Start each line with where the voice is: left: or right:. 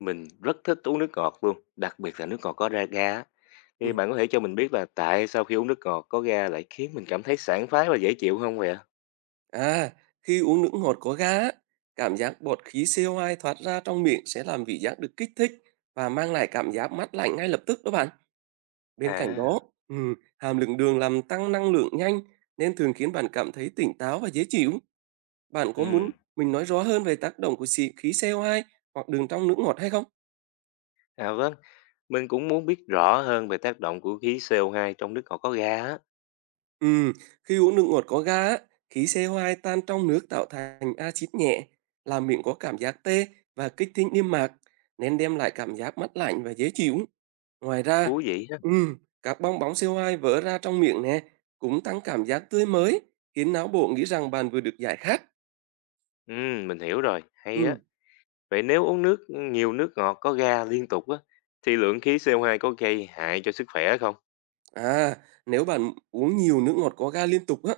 left: Mình rất thích uống nước ngọt luôn, đặc biệt là nước ngọt có ra ga á. Thì
right: Ừm.
left: bạn có thể cho mình biết là tại sao khi uống nước ngọt có ga lại khiến mình cảm thấy sảng khoái và dễ chịu không vậy ạ?
right: À, Khi uống nước ngọt có ga á, cảm giác bọt khí CO2 thoát ra trong miệng sẽ làm vị giác được kích thích và mang lại cảm giác mát lạnh ngay lập tức đó bạn. Bên cạnh đó,
left: À,
right: hàm lượng đường làm tăng năng lượng nhanh nên thường khiến bạn cảm thấy tỉnh táo và dễ chịu. Bạn có muốn
left: ừ,
right: mình nói rõ hơn về tác động của xì khí CO2 hoặc đường trong nước ngọt hay không?
left: à vâng, mình cũng muốn biết rõ hơn về tác động của khí CO2 trong nước ngọt có ga á.
right: Ừm, Khi uống nước ngọt có ga á, khí CO2 tan trong nước tạo thành axit nhẹ, làm miệng có cảm giác tê và kích thích niêm mạc, nên đem lại cảm giác mát lạnh và dễ chịu. Ngoài ra,
left: Thú vị á.
right: ừm, các bong bóng CO2 vỡ ra trong miệng nè, cũng tăng cảm giác tươi mới, khiến não bộ nghĩ rằng bạn vừa được giải khát.
left: Mình hiểu rồi, hay á.
right: Ừm.
left: Vậy nếu uống nước nhiều nước ngọt có ga liên tục á, thì lượng khí CO2 có gây hại cho sức khỏe không?
right: À, Nếu bạn uống nhiều nước ngọt có ga liên tục á,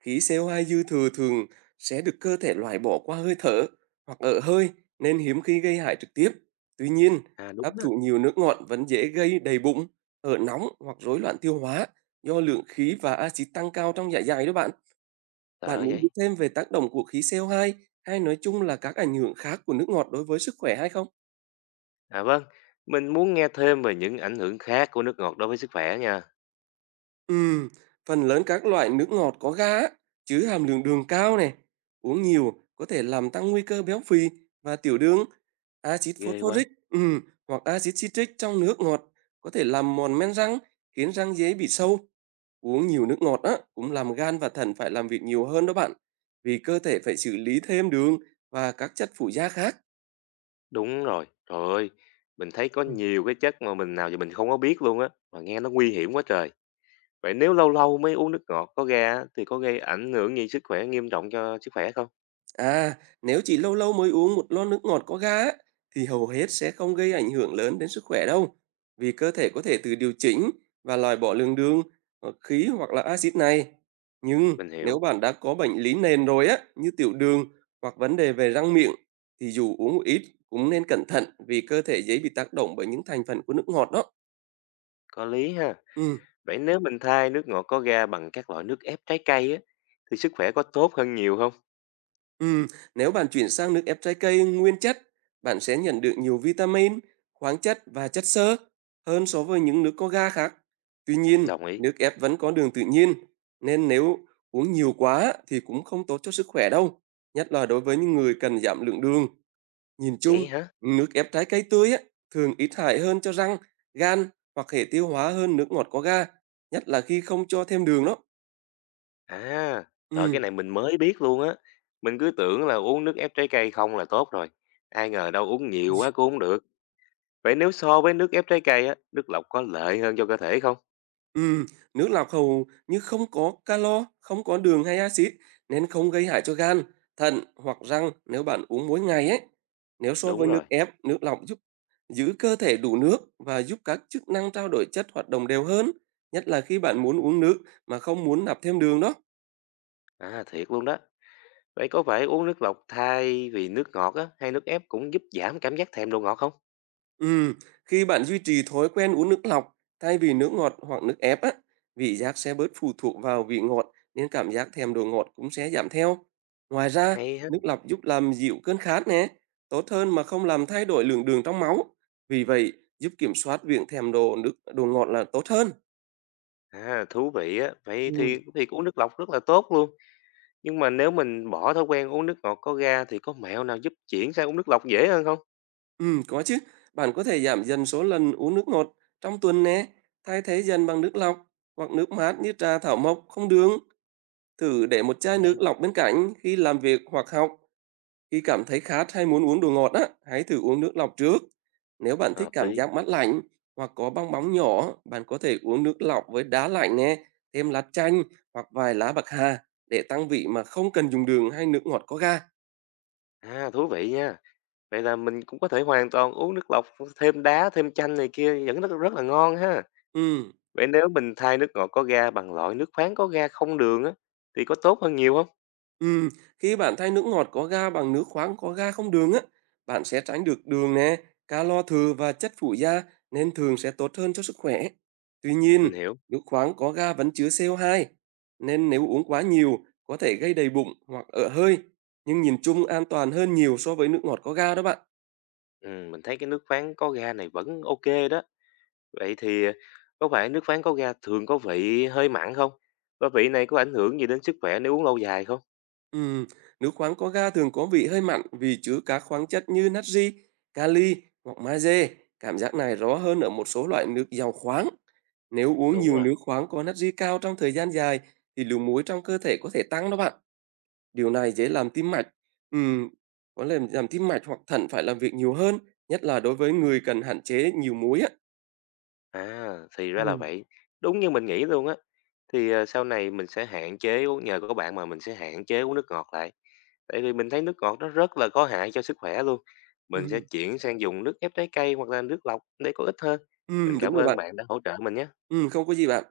right: khí CO2 dư thừa thường sẽ được cơ thể loại bỏ qua hơi thở hoặc ở hơi nên hiếm khi gây hại trực tiếp. Tuy nhiên,
left: À đúng
right: hấp
left: đó.
right: thụ nhiều nước ngọt vẫn dễ gây đầy bụng, ở nóng hoặc rối loạn tiêu hóa do lượng khí và axit tăng cao trong dạ dày đó bạn. Bạn
left: Sợ
right: muốn
left: vậy.
right: biết thêm về tác động của khí CO2 hay nói chung là các ảnh hưởng khác của nước ngọt đối với sức khỏe hay không?
left: À vâng, mình muốn nghe thêm về những ảnh hưởng khác của nước ngọt đối với sức khỏe nha.
right: Ừm, Phần lớn các loại nước ngọt có ga á, chứa hàm lượng đường cao này, uống nhiều có thể làm tăng nguy cơ béo phì và tiểu đường. Axit
left: Ghê quá.
right: phosphoric hoặc axit citric trong nước ngọt có thể làm mòn men răng, khiến răng dễ bị sâu. Uống nhiều nước ngọt á cũng làm gan và thận phải làm việc nhiều hơn đó bạn, vì cơ thể phải xử lý thêm đường và các chất phụ gia khác.
left: Đúng rồi. Trời ơi, mình thấy có
right: Ừ.
left: nhiều cái chất mà mình nào giờ mình không có biết luôn á, mà nghe nó nguy hiểm quá trời. Vậy nếu lâu lâu mới uống nước ngọt có ga á, thì có gây ảnh hưởng gì sức khỏe nghiêm trọng cho sức khỏe không?
right: À, Nếu chỉ lâu lâu mới uống một lon nước ngọt có ga á, thì hầu hết sẽ không gây ảnh hưởng lớn đến sức khỏe đâu, vì cơ thể có thể tự điều chỉnh và loại bỏ lượng đường, khí hoặc là axit này. Nhưng
left: Mình
right: nếu
left: hiểu,
right: bạn đã có bệnh lý nền rồi á, như tiểu đường hoặc vấn đề về răng miệng, thì dù uống một ít cũng nên cẩn thận vì cơ thể dễ bị tác động bởi những thành phần của nước ngọt đó.
left: có lý ha.
right: Ừ.
left: Vậy nếu mình thay nước ngọt có ga bằng các loại nước ép trái cây á, thì sức khỏe có tốt hơn nhiều không?
right: Ừm, Nếu bạn chuyển sang nước ép trái cây nguyên chất, bạn sẽ nhận được nhiều vitamin, khoáng chất và chất xơ hơn so với những nước có ga khác. Tuy nhiên,
left: Đồng ý.
right: nước ép vẫn có đường tự nhiên, nên nếu uống nhiều quá thì cũng không tốt cho sức khỏe đâu, nhất là đối với những người cần giảm lượng đường. Nhìn chung,
left: Vậy hả?
right: nước ép trái cây tươi á, thường ít hại hơn cho răng, gan hoặc hệ tiêu hóa hơn nước ngọt có ga, nhất là khi không cho thêm đường đó.
left: À, trời
right: Ừm,
left: cái này mình mới biết luôn á. Mình cứ tưởng là uống nước ép trái cây không là tốt rồi. Ai ngờ đâu uống nhiều quá cũng không được. Vậy nếu so với nước ép trái cây á, nước lọc có lợi hơn cho cơ thể không?
right: Ừm, Nước lọc hầu như không có calo, không có đường hay axit nên không gây hại cho gan, thận hoặc răng nếu bạn uống mỗi ngày ấy. Nếu so
left: Đúng
right: với
left: rồi.
right: nước ép, nước lọc giúp giữ cơ thể đủ nước và giúp các chức năng trao đổi chất hoạt động đều hơn, nhất là khi bạn muốn uống nước mà không muốn nạp thêm đường đó.
left: À thiệt luôn đó. Vậy có phải uống nước lọc thay vì nước ngọt á, hay nước ép cũng giúp giảm cảm giác thèm đồ ngọt không?
right: Ừm, Khi bạn duy trì thói quen uống nước lọc thay vì nước ngọt hoặc nước ép á, vị giác sẽ bớt phụ thuộc vào vị ngọt nên cảm giác thèm đồ ngọt cũng sẽ giảm theo. Ngoài ra,
left: Hay ha.
right: nước lọc giúp làm dịu cơn khát nè, tốt hơn mà không làm thay đổi lượng đường trong máu. Vì vậy, giúp kiểm soát việc thèm đồ nước đồ ngọt là tốt hơn.
left: À thú vị á. Vậy
right: Ừ.
left: thì thì uống nước lọc rất là tốt luôn. Nhưng mà nếu mình bỏ thói quen uống nước ngọt có ga thì có mẹo nào giúp chuyển sang uống nước lọc dễ hơn không?
right: Ừ, có chứ. Bạn có thể giảm dần số lần uống nước ngọt trong tuần nè, thay thế dần bằng nước lọc hoặc nước mát như trà thảo mộc không đường. Thử để một chai nước
left: Đấy.
right: lọc bên cạnh khi làm việc hoặc học. Khi cảm thấy khát hay muốn uống đồ ngọt á, hãy thử uống nước lọc trước. Nếu bạn thích
left: Hợp
right: cảm
left: lý.
right: giác mát lạnh hoặc có bong bóng nhỏ, bạn có thể uống nước lọc với đá lạnh nè, thêm lá chanh hoặc vài lá bạc hà để tăng vị mà không cần dùng đường hay nước ngọt có ga.
left: À thú vị nha. Vậy là mình cũng có thể hoàn toàn uống nước lọc thêm đá, thêm chanh này kia vẫn rất rất là ngon ha.
right: Ừ.
left: Vậy nếu mình thay nước ngọt có ga bằng loại nước khoáng có ga không đường á, thì có tốt hơn nhiều không?
right: Ừm, Khi bạn thay nước ngọt có ga bằng nước khoáng có ga không đường á, bạn sẽ tránh được đường nè, calo thừa và chất phụ gia nên thường sẽ tốt hơn cho sức khỏe. Tuy nhiên,
left: Mình hiểu.
right: nước khoáng có ga vẫn chứa CO2 nên nếu uống quá nhiều có thể gây đầy bụng hoặc ợ hơi, nhưng nhìn chung an toàn hơn nhiều so với nước ngọt có ga đó bạn.
left: Ừ, mình thấy cái nước khoáng có ga này vẫn ok đó. Vậy thì có phải nước khoáng có ga thường có vị hơi mặn không? Và vị này có ảnh hưởng gì đến sức khỏe nếu uống lâu dài không?
right: Ừm, Nước khoáng có ga thường có vị hơi mặn vì chứa các khoáng chất như natri, kali hoặc magie. Cảm giác này rõ hơn ở một số loại nước giàu khoáng. Nếu uống
left: Đúng
right: nhiều
left: rồi.
right: nước khoáng có natri cao trong thời gian dài thì lượng muối trong cơ thể có thể tăng đó bạn. Điều này dễ làm tim mạch, ừm, có làm tim mạch hoặc thận phải làm việc nhiều hơn, nhất là đối với người cần hạn chế nhiều muối á.
left: À, thì ra là
right: Ừ.
left: vậy. Đúng như mình nghĩ luôn á. Thì, sau này mình sẽ hạn chế uống nhờ có bạn mà mình sẽ hạn chế uống nước ngọt lại. Tại vì mình thấy nước ngọt nó rất là có hại cho sức khỏe luôn. Mình sẽ
right: Ừm,
left: chuyển sang dùng nước ép trái cây hoặc là nước lọc để có ích hơn. Mình
right: Đúng
left: cảm
right: rồi
left: ơn
right: bạn.
left: bạn đã hỗ trợ mình nhé.
right: Không có gì bạn.